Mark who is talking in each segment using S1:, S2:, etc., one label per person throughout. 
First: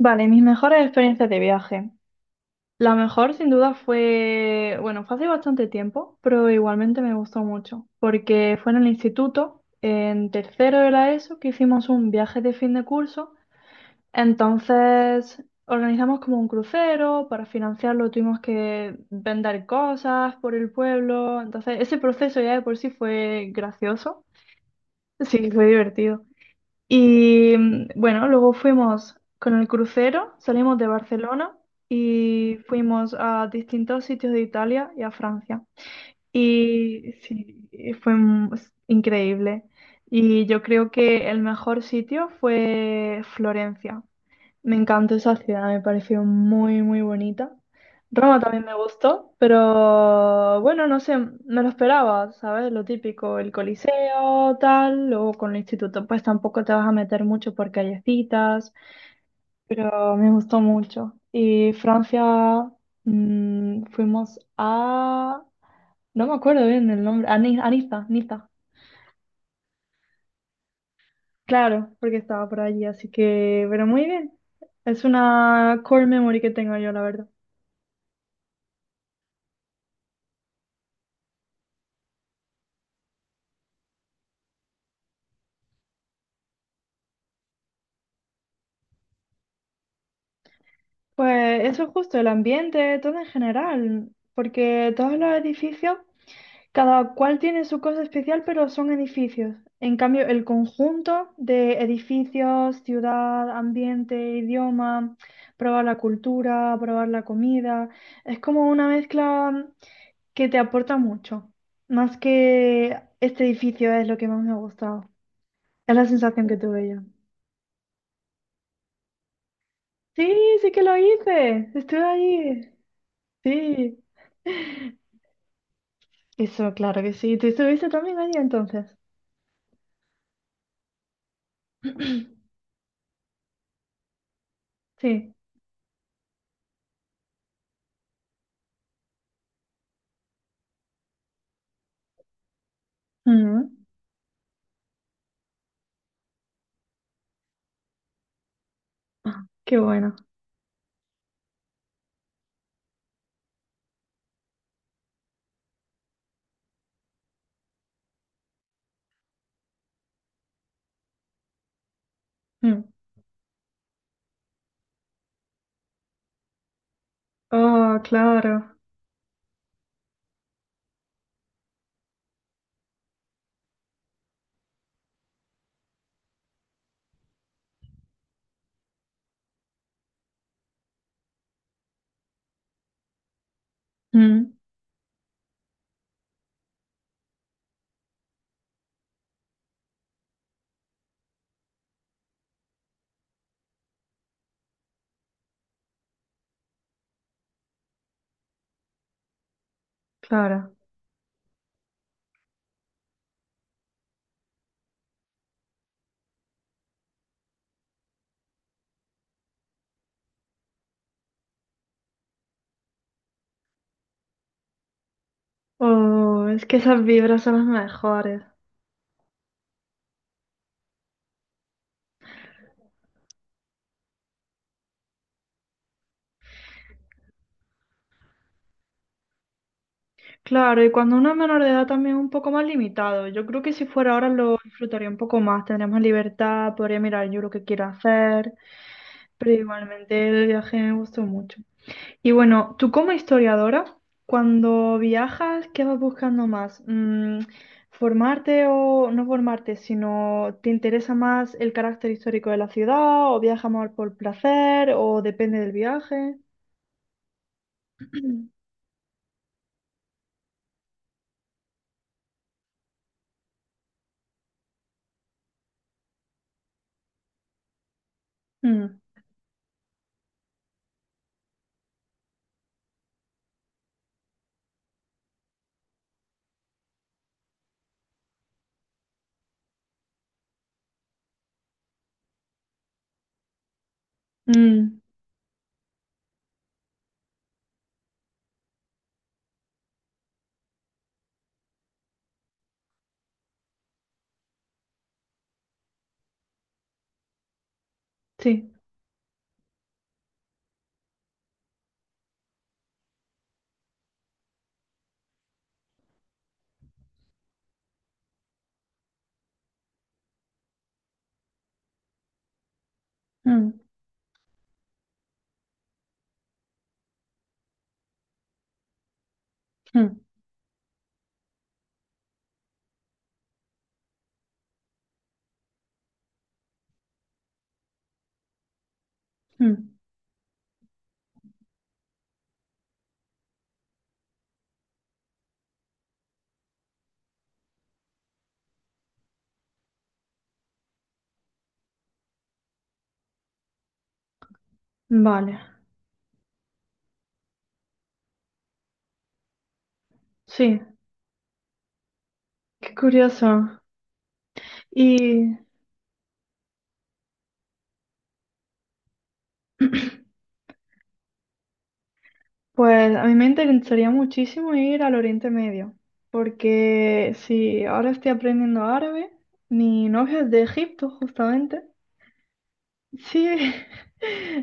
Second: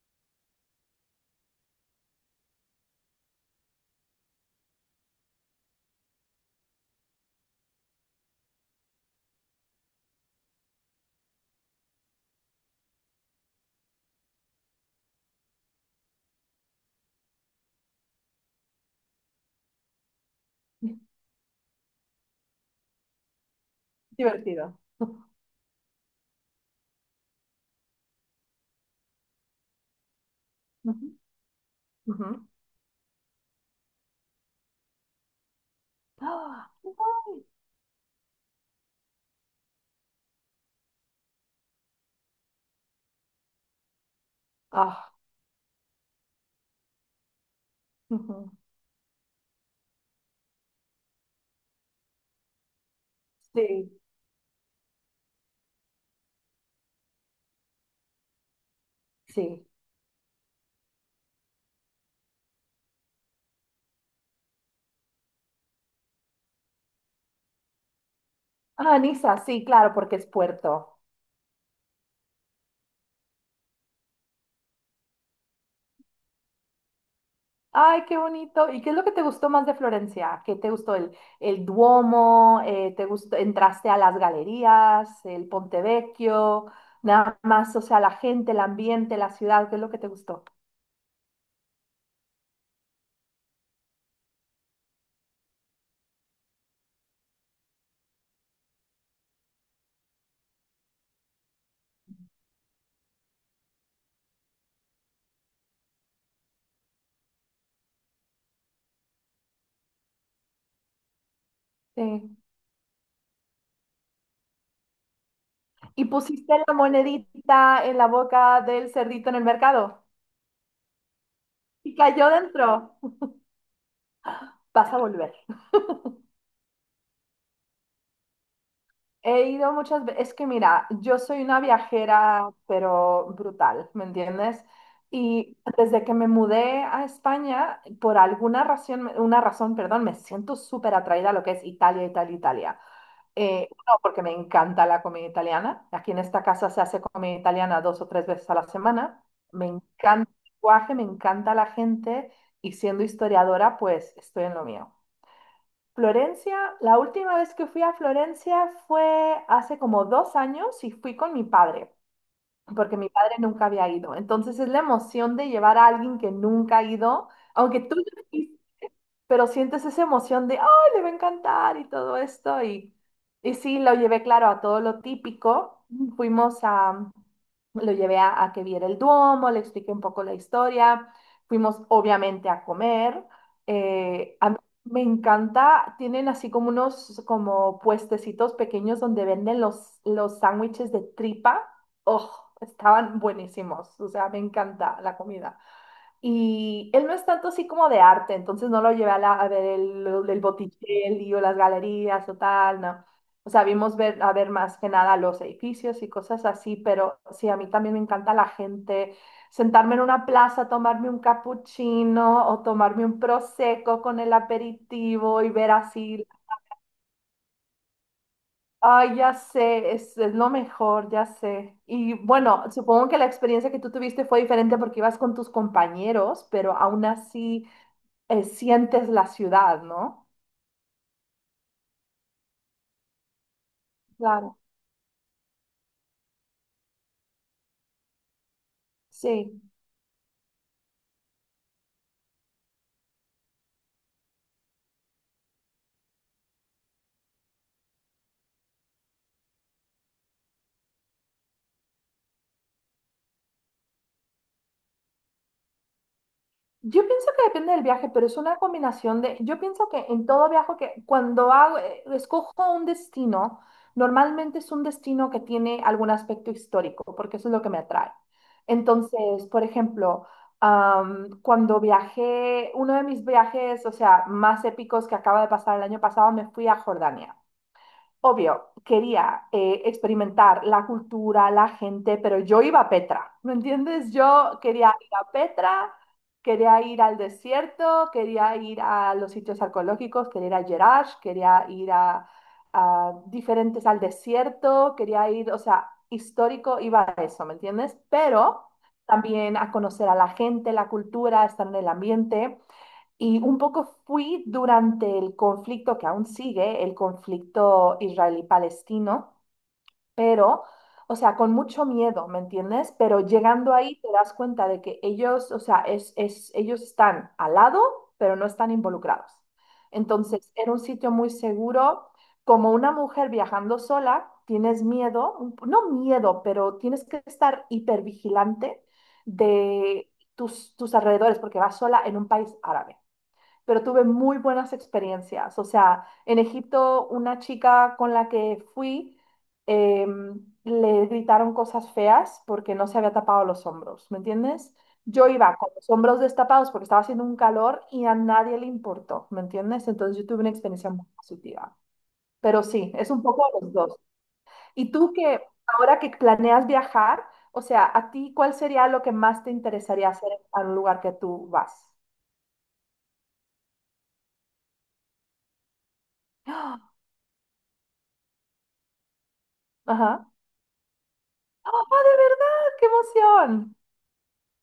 S1: Vale, mis mejores experiencias de viaje. La mejor sin duda fue, bueno, fue hace bastante tiempo, pero igualmente me gustó mucho, porque fue en el instituto, en tercero de la ESO, que hicimos un viaje de fin de curso. Entonces organizamos como un crucero, para financiarlo tuvimos que vender cosas por el pueblo, entonces ese proceso ya de por sí fue gracioso,
S2: Divertido.
S1: sí, fue divertido. Y bueno, luego fuimos con el crucero, salimos de
S2: Ujú,
S1: Barcelona
S2: ujú.
S1: y fuimos a distintos sitios de Italia y a Francia.
S2: Ah,
S1: Y
S2: ay,
S1: sí, y fue es increíble. Y yo creo que el mejor sitio fue Florencia, me
S2: ah,
S1: encantó esa ciudad, me pareció muy, muy bonita. Roma
S2: ujú.
S1: también me gustó, pero bueno, no sé, me lo esperaba, ¿sabes? Lo típico, el
S2: Sí,
S1: Coliseo, tal, luego con el instituto, pues tampoco te vas a meter mucho por callecitas,
S2: sí.
S1: pero me gustó mucho. Y Francia, fuimos a... No me acuerdo bien el nombre, a, a Niza, Niza.
S2: Ah, Niza, sí, claro, porque es puerto.
S1: Claro, porque estaba por allí, así que, pero muy bien. Es una core memory que tengo yo, la verdad.
S2: Ay, qué bonito. ¿Y qué es lo que te gustó más de Florencia? ¿Qué te gustó el Duomo? ¿Te gustó, entraste a las galerías, el Ponte Vecchio? Nada más, o sea, la gente, el ambiente, la ciudad, ¿qué es lo que te gustó?
S1: Pues eso es justo, el ambiente, todo en general, porque todos los edificios, cada cual tiene su cosa especial, pero son edificios. En cambio, el conjunto de edificios, ciudad, ambiente, idioma, probar la cultura, probar la comida, es como una mezcla que te aporta mucho, más
S2: Sí.
S1: que este edificio es lo que más me ha gustado. Es la
S2: ¿Y
S1: sensación
S2: pusiste
S1: que
S2: la
S1: tuve yo.
S2: monedita en la boca del cerdito en el mercado?
S1: Sí, sí que lo hice,
S2: Y
S1: estuve
S2: cayó
S1: allí,
S2: dentro.
S1: sí.
S2: Vas a volver.
S1: Eso, claro que sí. ¿Tú estuviste también allí entonces?
S2: He ido muchas veces, es que mira, yo soy una viajera, pero brutal, ¿me entiendes?
S1: Sí.
S2: Y desde que me mudé a España, por alguna razón, una razón, perdón, me siento súper atraída a lo que es Italia, Italia, Italia.
S1: Mm.
S2: Uno, porque me encanta la comida italiana. Aquí en esta casa se hace comida italiana 2 o 3 veces a la semana.
S1: Ah,
S2: Me
S1: qué bueno.
S2: encanta el lenguaje, me encanta la gente y siendo historiadora, pues estoy en lo mío. Florencia, la última vez que fui a Florencia fue hace como 2 años y fui con mi padre,
S1: Mm.
S2: porque mi padre nunca había ido. Entonces es la emoción de llevar a alguien que nunca ha ido, aunque tú
S1: Oh,
S2: no,
S1: claro.
S2: pero sientes esa emoción de, ¡ay, le va a encantar! Y todo esto. Y sí, lo llevé, claro, a todo lo típico. Fuimos a, lo llevé a, que viera el Duomo, le expliqué un poco la historia, fuimos obviamente a comer. A
S1: Mm,
S2: mí me encanta, tienen así como unos como puestecitos pequeños donde venden los sándwiches de tripa. ¡Oh! Estaban buenísimos, o sea, me encanta la comida. Y él no es tanto así como de arte, entonces no lo llevé a, a ver el,
S1: claro.
S2: Botticelli o las galerías o tal, no. O sea, a ver más que nada los edificios y cosas así, pero sí, a mí también me encanta la gente, sentarme en una plaza, tomarme un cappuccino o tomarme un prosecco con el aperitivo y ver así,
S1: Oh, es que esas vibras son las mejores.
S2: ay, ya sé, es lo mejor, ya sé. Y bueno, supongo que la experiencia que tú tuviste fue diferente porque ibas con tus compañeros, pero aún así sientes la ciudad, ¿no?
S1: Claro, y cuando uno es menor de edad también es un poco más limitado. Yo creo que si fuera ahora lo
S2: Claro,
S1: disfrutaría un poco más, tendría más libertad, podría mirar yo lo que quiero hacer, pero
S2: sí.
S1: igualmente el viaje me gustó mucho. Y bueno, tú como historiadora, cuando viajas, ¿qué vas buscando más? ¿Formarte o no formarte, sino te interesa más el carácter histórico de la ciudad o viajas más por placer o depende del viaje?
S2: Yo pienso que depende del viaje, pero es una combinación de, yo pienso que en todo viaje que cuando hago, escojo un destino, normalmente es un destino que tiene algún aspecto histórico, porque eso es lo que me atrae.
S1: Mm,
S2: Entonces, por ejemplo, cuando viajé, uno de mis viajes, o sea, más épicos que acaba de pasar el año pasado, me fui a Jordania. Obvio, quería experimentar la cultura, la gente, pero yo iba a Petra, ¿me entiendes? Yo quería
S1: mm,
S2: ir a Petra, quería ir al desierto, quería ir a los sitios arqueológicos, quería ir a Jerash, quería ir a diferentes al desierto, quería ir, o sea, histórico, iba a eso, ¿me entiendes? Pero
S1: sí.
S2: también a conocer a la gente, la cultura, estar en el ambiente. Y un poco fui durante el conflicto que aún sigue, el conflicto israelí-palestino, pero, o sea, con mucho miedo, ¿me entiendes? Pero llegando
S1: Mm,
S2: ahí te das cuenta de que ellos, o sea, ellos están al lado, pero no están involucrados.
S1: mm,
S2: Entonces, era un sitio muy seguro. Como una mujer viajando sola, tienes miedo, un no miedo, pero tienes que estar hipervigilante
S1: mm.
S2: de tus alrededores porque vas sola en un país árabe, pero tuve muy buenas experiencias. O sea, en Egipto, una chica con la que fui, le gritaron cosas feas porque no se había tapado los hombros, ¿me entiendes? Yo
S1: Vale,
S2: iba con los hombros destapados porque estaba haciendo un calor y a nadie le importó, ¿me entiendes? Entonces yo tuve una
S1: sí,
S2: experiencia muy positiva. Pero
S1: qué
S2: sí, es un poco los
S1: curioso.
S2: dos. Y tú que
S1: Y
S2: Ahora que planeas viajar, o sea, ¿a ti cuál sería lo que más te interesaría hacer en un lugar que tú vas?
S1: pues a mí me interesaría muchísimo ir al Oriente Medio, porque si ahora estoy aprendiendo árabe, mi
S2: Ajá.
S1: novio es de Egipto, justamente.
S2: ¡Ah, de verdad! ¡Qué
S1: Sí,
S2: emoción!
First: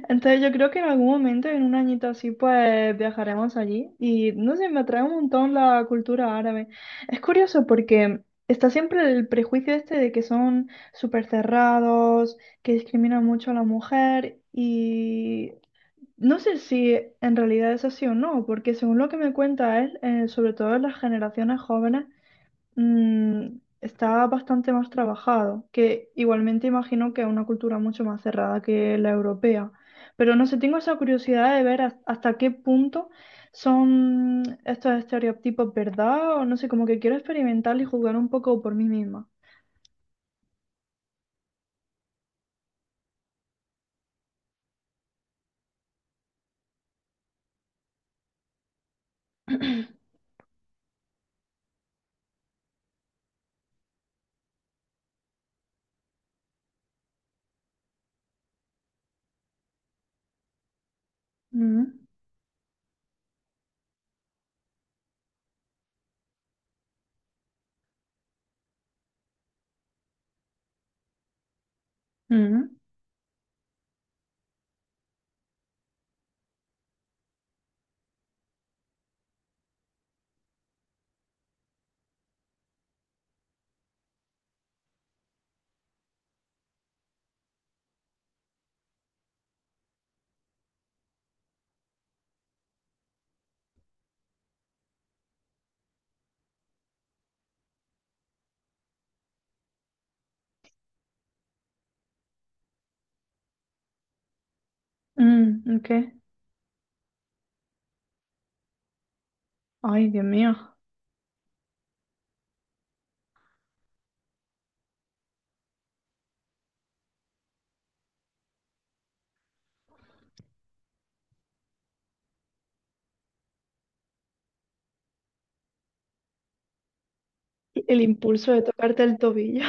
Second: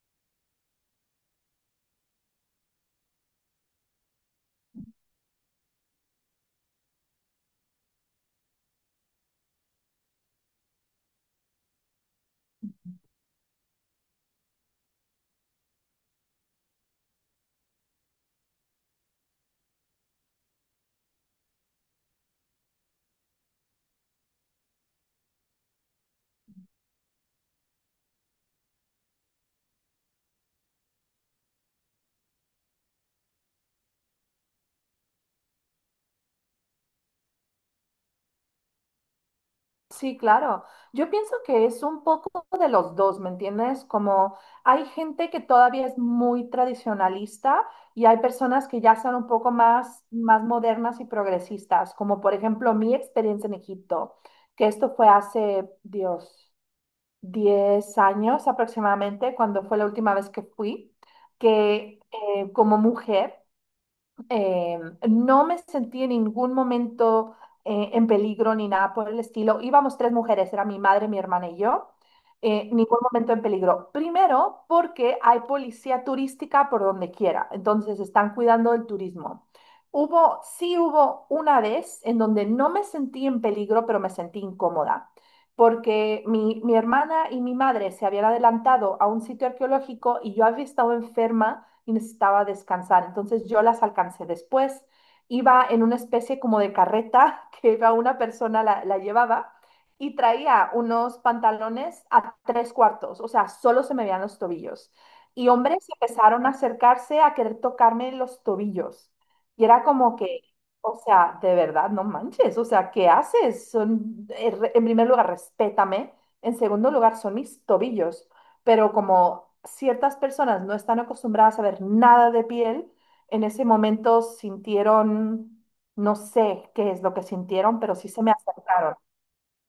S1: entonces yo creo que en algún momento, en un añito así, pues viajaremos allí. Y no sé, me atrae un montón la cultura árabe. Es curioso porque está siempre el prejuicio este de que son súper cerrados, que discriminan mucho a la mujer. Y no sé si en realidad es así o no, porque según lo que me cuenta él, sobre todo en las generaciones jóvenes, está bastante más trabajado, que igualmente imagino que es una cultura mucho más cerrada que la europea. Pero no sé, tengo esa curiosidad de ver hasta qué punto son estos estereotipos verdad, o no sé, como que quiero experimentar y jugar un poco por mí misma.
S2: Sí, claro. Yo pienso que es un poco de los dos, ¿me entiendes? Como hay gente que todavía es muy tradicionalista y hay personas que ya son un poco más, más modernas y progresistas, como por ejemplo mi experiencia en Egipto, que esto fue hace, Dios, 10 años aproximadamente, cuando fue la última vez que fui, que
S1: Mm,
S2: como mujer, Eh, no me sentí en ningún momento en peligro ni nada por el estilo. Íbamos tres mujeres, era mi madre, mi hermana y yo.
S1: mm,
S2: Ningún momento en peligro. Primero, porque hay policía turística por donde quiera, entonces están cuidando el turismo. Hubo, sí hubo una vez en donde no me sentí en peligro, pero me sentí incómoda, porque mi hermana y mi madre se habían adelantado a un sitio arqueológico y yo había estado enferma y necesitaba descansar. Entonces yo las alcancé después. Iba en una especie como de carreta que iba una persona, la llevaba, y traía unos pantalones a tres cuartos, o sea, solo se me veían los tobillos. Y
S1: mm,
S2: hombres
S1: ok.
S2: empezaron a acercarse a querer tocarme los tobillos. Y era
S1: Ay,
S2: como
S1: Dios
S2: que,
S1: mío.
S2: o sea, de verdad, no manches, o sea, ¿qué haces? En primer lugar, respétame. En segundo lugar, son mis tobillos, pero como ciertas personas no están acostumbradas a ver nada de piel, en ese momento sintieron, no sé qué es lo que sintieron, pero
S1: El
S2: sí se me
S1: impulso de
S2: acercaron.
S1: tocarte el tobillo.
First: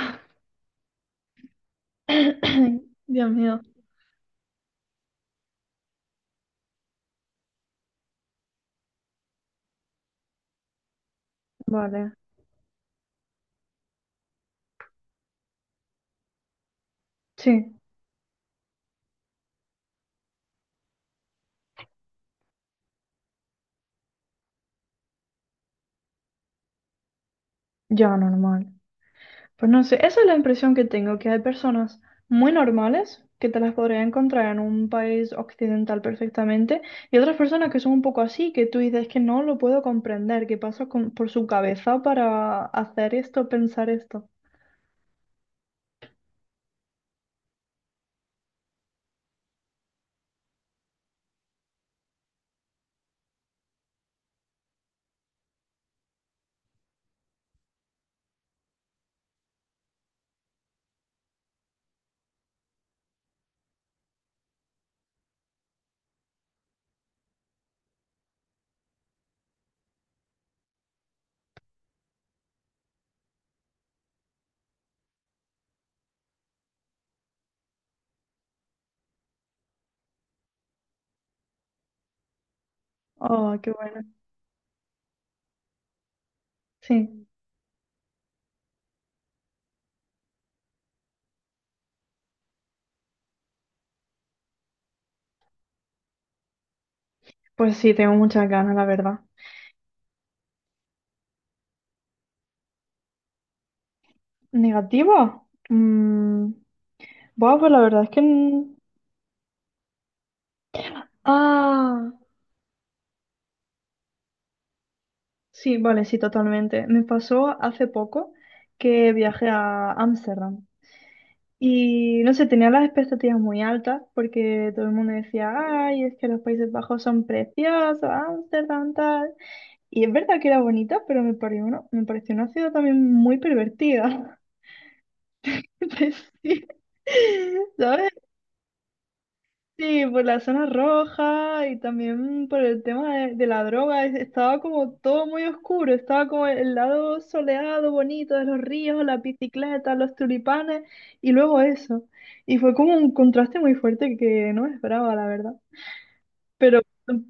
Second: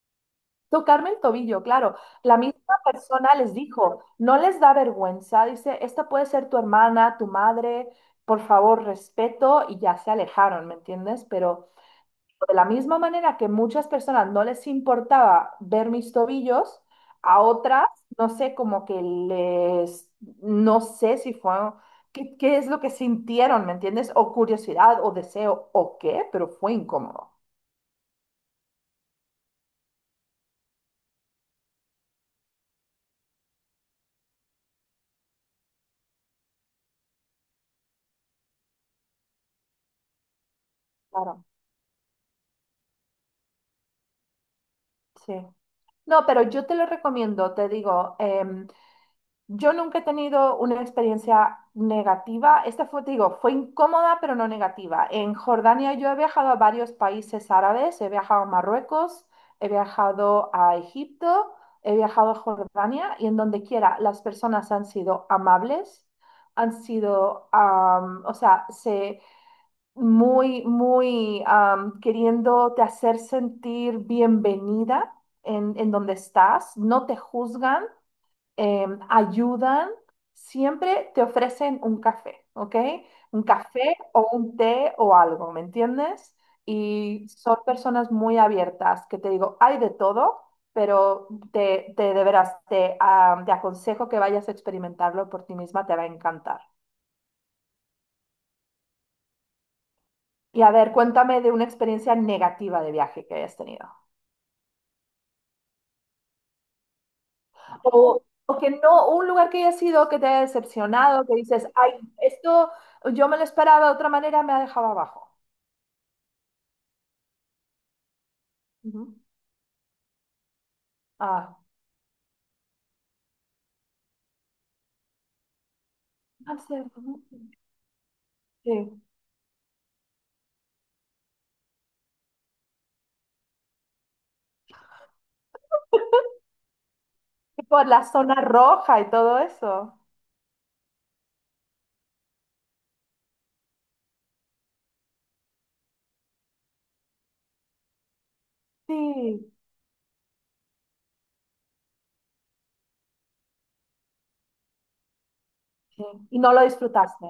S2: Tocarme el tobillo, claro. La misma
S1: Dios
S2: persona les
S1: mío.
S2: dijo, no les da vergüenza, dice, esta puede ser tu hermana, tu madre, por favor, respeto, y ya se alejaron, ¿me entiendes? Pero
S1: Vale,
S2: de la misma manera que muchas personas no les importaba ver mis tobillos, a
S1: sí,
S2: otras, no sé, como que les, no sé si fue, qué es lo que sintieron, ¿me entiendes? O curiosidad o deseo o qué, pero fue incómodo.
S1: ya normal. Pues no sé, esa es la impresión que tengo, que hay personas muy normales que te las podría encontrar en un país occidental perfectamente y otras personas que son un poco así, que tú dices que no lo puedo comprender, que pasa por
S2: Claro,
S1: su cabeza para hacer esto, pensar esto.
S2: sí. No, pero yo te lo recomiendo, te digo, yo nunca he tenido una experiencia negativa. Esta fue, te digo, fue incómoda, pero no negativa. En Jordania yo he viajado a varios países árabes, he viajado a Marruecos, he viajado a Egipto, he viajado a Jordania y en donde quiera las personas han sido amables, han sido, o sea, se, muy, muy queriéndote hacer sentir bienvenida en donde estás, no te juzgan, ayudan, siempre te ofrecen un café, ¿ok? Un
S1: Oh, qué
S2: café
S1: bueno.
S2: o un té o algo, ¿me entiendes?
S1: Sí,
S2: Y son personas muy abiertas, que te digo, hay de todo, pero te de veras, te aconsejo que vayas a experimentarlo por ti misma, te va a encantar.
S1: pues sí, tengo muchas ganas, la verdad.
S2: Y a ver, cuéntame de una experiencia negativa de viaje que hayas tenido.
S1: ¿Negativa? Bueno, pues la verdad es que...
S2: O que
S1: n-
S2: no, un lugar que hayas ido que te haya decepcionado, que dices, ay,
S1: Ah,
S2: esto yo me lo esperaba de otra manera, me ha dejado abajo.
S1: sí, vale, sí, totalmente. Me pasó hace poco que
S2: Ujú.
S1: viajé a Ámsterdam
S2: Ah,
S1: y no sé, tenía las expectativas muy altas porque todo el mundo decía, ay, es que los Países
S2: cierto,
S1: Bajos
S2: ¿no?
S1: son preciosos, Ámsterdam
S2: Sí.
S1: tal. Y es verdad que era bonita, pero me pareció una ciudad también muy pervertida. Entonces, sí.
S2: Y por la
S1: ¿Sabes?
S2: zona roja y todo eso.
S1: Sí, por la zona roja y también por el tema de la droga, estaba como todo muy oscuro, estaba como el lado soleado, bonito de los ríos, las
S2: Sí,
S1: bicicletas, los tulipanes y luego eso. Y fue como un contraste muy fuerte que no me esperaba, la verdad.
S2: sí. Y no lo
S1: Pero
S2: disfrutaste.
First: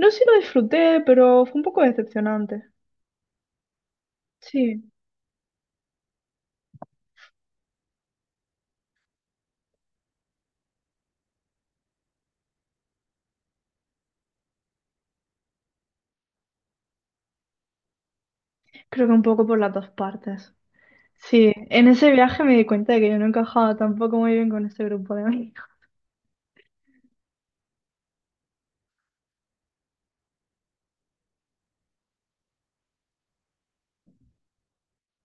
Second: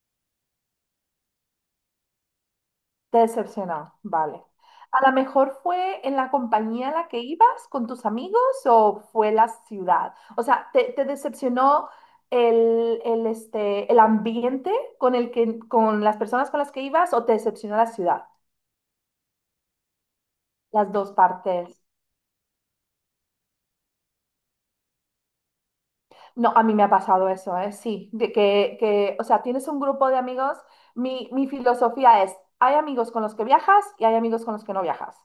S1: no sé si lo disfruté, pero fue un poco decepcionante.
S2: Te decepcionó. Vale.
S1: Sí,
S2: ¿A lo mejor fue en la compañía a la que ibas con tus amigos o fue la ciudad? O sea, ¿te, te decepcionó el, el ambiente con el que, con las personas con las que ibas o te decepcionó la ciudad?
S1: creo que un poco por las dos partes.
S2: Las dos
S1: Sí,
S2: partes.
S1: en ese viaje me di cuenta de que yo no encajaba tampoco muy bien con ese grupo de amigos.
S2: No, a mí me ha pasado eso, ¿eh? Sí, de o sea, tienes un grupo de amigos. Mi filosofía es, hay amigos con los que viajas y hay amigos con los que no viajas.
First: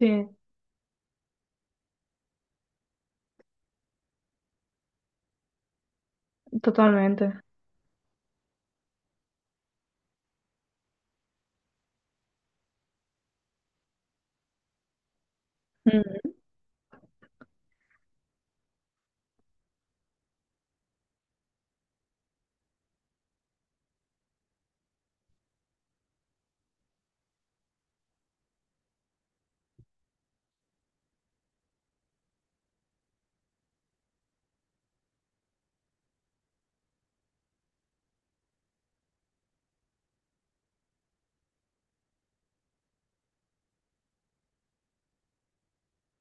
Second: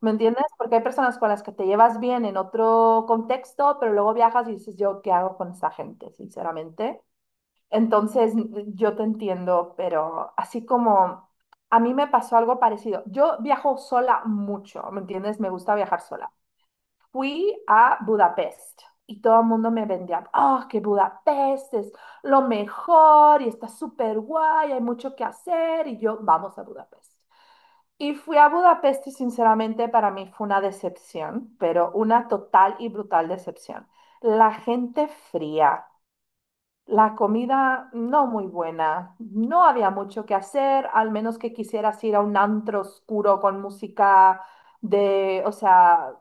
S2: ¿Me entiendes? Porque hay personas con las que te llevas bien en otro contexto, pero luego viajas y dices, yo, ¿qué hago con esta gente, sinceramente?
S1: totalmente.
S2: Entonces, yo te entiendo, pero así como a mí me pasó algo parecido. Yo viajo sola mucho, ¿me entiendes? Me gusta viajar
S1: Mm.
S2: sola. Fui a Budapest y todo el mundo me vendía, oh, que Budapest es lo mejor y está súper guay, hay mucho que hacer y yo, vamos a Budapest. Y fui a Budapest y sinceramente para mí fue una decepción, pero una total y brutal decepción. La gente fría, la comida no muy buena. No había mucho que hacer, al menos que quisieras ir a un antro oscuro con música de, o sea,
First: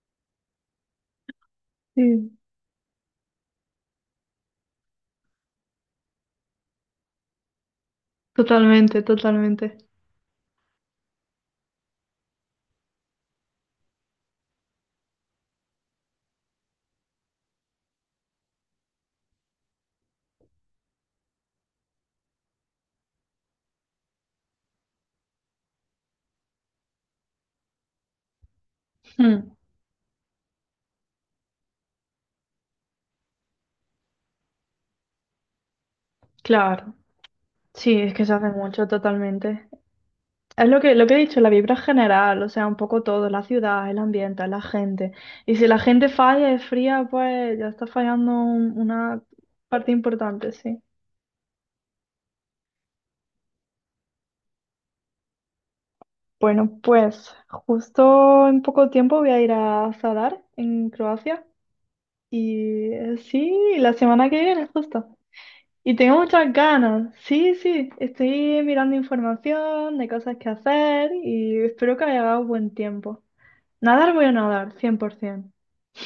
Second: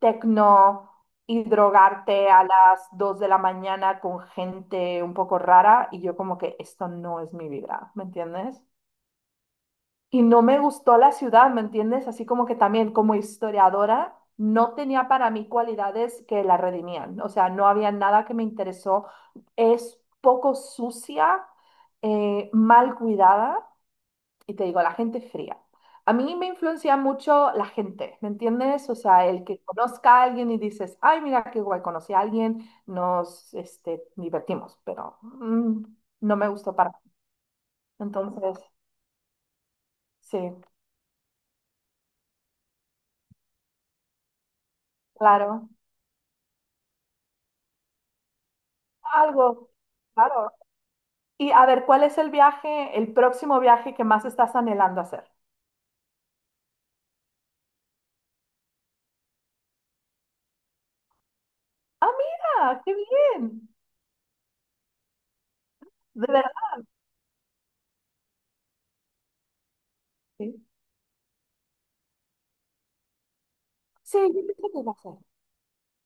S2: tecno, y drogarte
S1: Sí.
S2: a las 2 de la mañana con gente un poco rara. Y yo como que esto no es mi vibra, ¿me entiendes?
S1: Totalmente, totalmente.
S2: Y no me gustó la ciudad, ¿me entiendes? Así como que también como historiadora no tenía para mí cualidades que la redimían. O sea, no había nada que me interesó. Es poco sucia, mal cuidada, y te digo, la gente fría. A mí me influencia mucho la gente, ¿me entiendes? O sea, el
S1: Mm,
S2: que conozca a alguien y dices, ay, mira qué guay, conocí a alguien, nos este, divertimos, pero no me gustó para.
S1: claro, sí, es que se hace
S2: Entonces,
S1: mucho, totalmente.
S2: sí,
S1: Es lo que he dicho, la vibra general, o sea, un poco todo, la ciudad, el ambiente, la gente. Y si
S2: claro.
S1: la gente falla, es fría, pues ya está fallando una
S2: Algo,
S1: parte importante,
S2: claro.
S1: sí.
S2: Y a ver, ¿cuál es el viaje, el próximo viaje que más estás anhelando hacer?
S1: Bueno, pues justo en poco tiempo voy a ir a Zadar, en Croacia,
S2: Ah, mira,
S1: y
S2: qué bien.
S1: sí, la semana que viene, justo. Y tengo
S2: De verdad.
S1: muchas ganas. Sí, sí, estoy mirando información de cosas que
S2: Sí,
S1: hacer y espero que haya dado buen tiempo. Nadar
S2: sí,
S1: voy a
S2: yo pienso
S1: nadar,
S2: que va a ser.
S1: 100%.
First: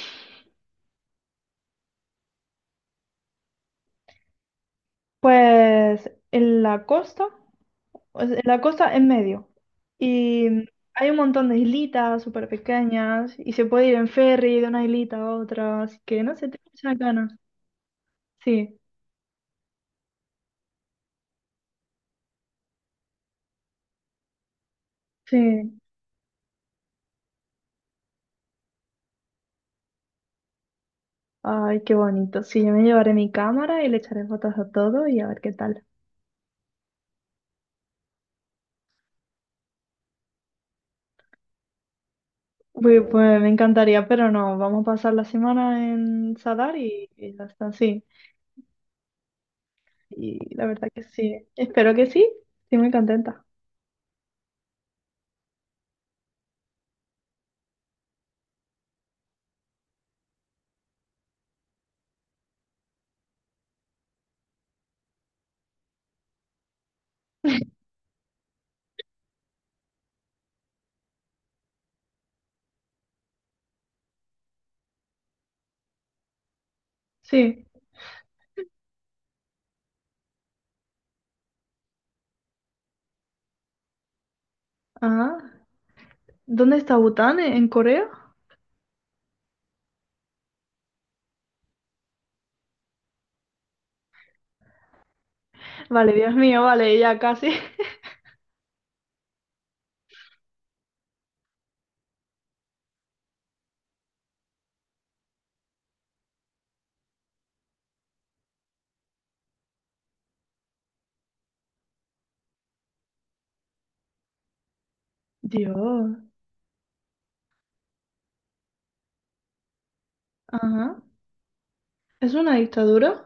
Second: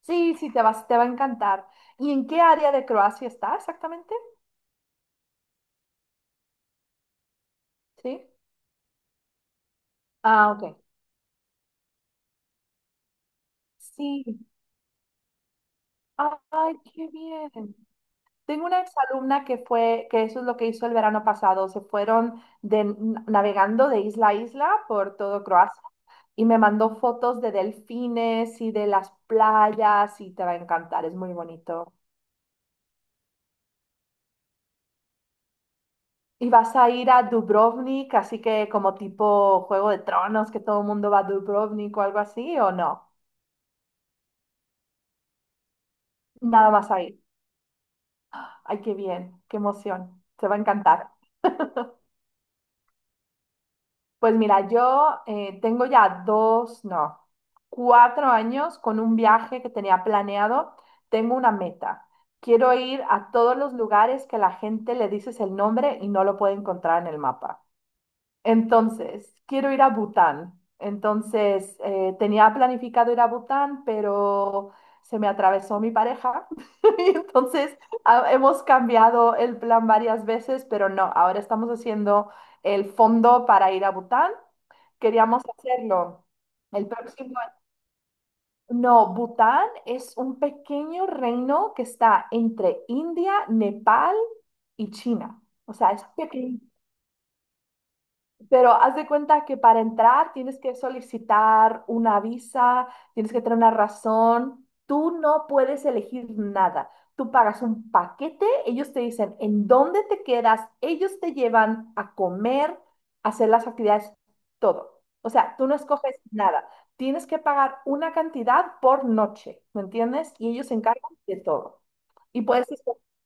S2: Sí, sí, te vas, te va a encantar. ¿Y en qué área de Croacia está exactamente?
S1: Pues en la costa,
S2: Sí.
S1: pues, en la costa en medio. Y
S2: Ah, ok.
S1: hay un montón de islitas súper pequeñas y se puede ir en
S2: Sí.
S1: ferry de una islita a otra, así que no sé, tengo
S2: Ay,
S1: muchas
S2: qué
S1: ganas.
S2: bien. Tengo
S1: Sí,
S2: una exalumna que fue, que eso es lo que hizo el verano pasado. Se fueron de, navegando de isla a isla por todo
S1: sí.
S2: Croacia, y me mandó fotos de delfines y de las playas y te va a encantar, es muy
S1: Ay,
S2: bonito.
S1: qué bonito. Sí, yo me llevaré mi cámara y le echaré fotos a todo y a ver qué tal.
S2: Y vas a ir a Dubrovnik, así que como tipo Juego de Tronos, que todo el mundo va a Dubrovnik o algo así, ¿o
S1: Uy,
S2: no?
S1: pues me encantaría, pero no, vamos a pasar la semana en
S2: Nada
S1: Sadar
S2: más ahí.
S1: y ya está, sí.
S2: Ay, qué bien, qué emoción. Te
S1: Y
S2: va a
S1: la verdad que
S2: encantar.
S1: sí. Espero que sí. Sí, muy contenta.
S2: Pues mira, yo tengo ya dos, no, 4 años con un viaje que tenía planeado. Tengo una meta. Quiero ir a todos los lugares que la gente le dices el nombre y no lo puede encontrar en el mapa. Entonces, quiero ir a Bután. Entonces, tenía planificado ir a Bután, pero se me atravesó mi pareja. Y
S1: Sí.
S2: entonces, hemos cambiado el plan varias veces, pero no, ahora estamos haciendo el fondo para ir a Bután.
S1: Ah,
S2: Queríamos hacerlo
S1: ¿dónde
S2: el
S1: está
S2: próximo.
S1: Bután? En Corea?
S2: No, Bután es un pequeño reino que está entre India, Nepal y China. O sea, es
S1: Vale, Dios
S2: pequeño.
S1: mío, vale, ya casi.
S2: Pero haz de cuenta que para entrar tienes que solicitar una visa, tienes que tener una razón. Tú no puedes elegir nada. Tú pagas un paquete, ellos te dicen en dónde te quedas, ellos te llevan a comer, a hacer las actividades, todo. O sea, tú no escoges
S1: Dios.
S2: nada. Tienes que pagar una cantidad por noche, ¿me entiendes? Y ellos se
S1: Ajá.
S2: encargan de todo.
S1: ¿Es
S2: Y
S1: una
S2: puedes
S1: dictadura?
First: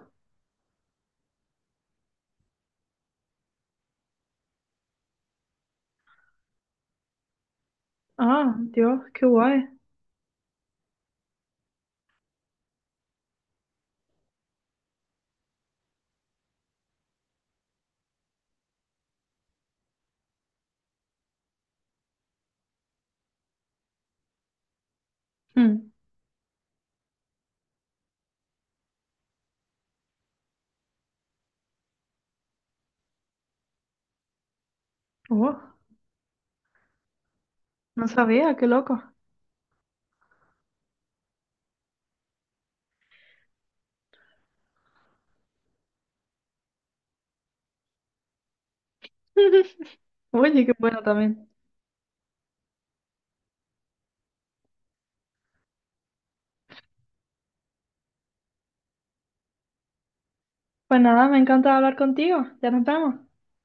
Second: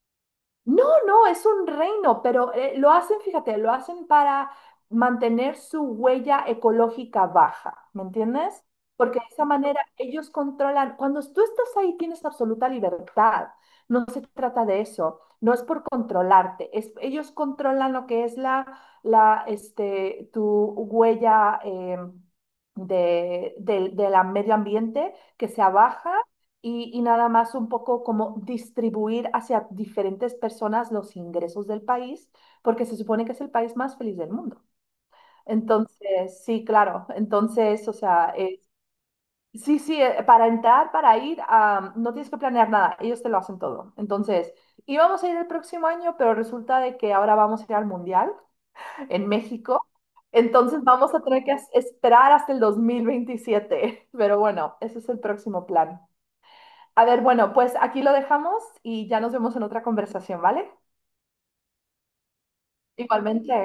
S2: no, no, es un reino, pero lo hacen, fíjate, lo hacen para mantener su huella ecológica baja, ¿me
S1: Ah,
S2: entiendes?
S1: Dios,
S2: Porque de
S1: qué
S2: esa
S1: guay.
S2: manera ellos controlan, cuando tú estás ahí tienes absoluta libertad, no se trata de eso, no es por controlarte, es, ellos controlan lo que es la, tu huella de, del medio ambiente, que sea
S1: Mm.
S2: baja, y nada más un poco como distribuir hacia diferentes personas los ingresos del país, porque se supone que es el país más feliz del mundo.
S1: Oh,
S2: Entonces, sí, claro, entonces, o
S1: no
S2: sea,
S1: sabía, qué loco.
S2: sí, sí, para entrar, para ir, ah, no tienes que planear nada, ellos te lo hacen todo. Entonces, íbamos a ir el próximo año, pero resulta de que ahora vamos a ir al Mundial en México.
S1: Oye, qué
S2: Entonces
S1: bueno
S2: vamos a tener
S1: también.
S2: que esperar hasta el 2027, pero bueno, ese es el próximo plan. A ver, bueno, pues aquí lo dejamos y ya nos vemos en otra conversación, ¿vale?
S1: Pues nada, me encanta hablar contigo. Ya nos vemos.
S2: Igualmente.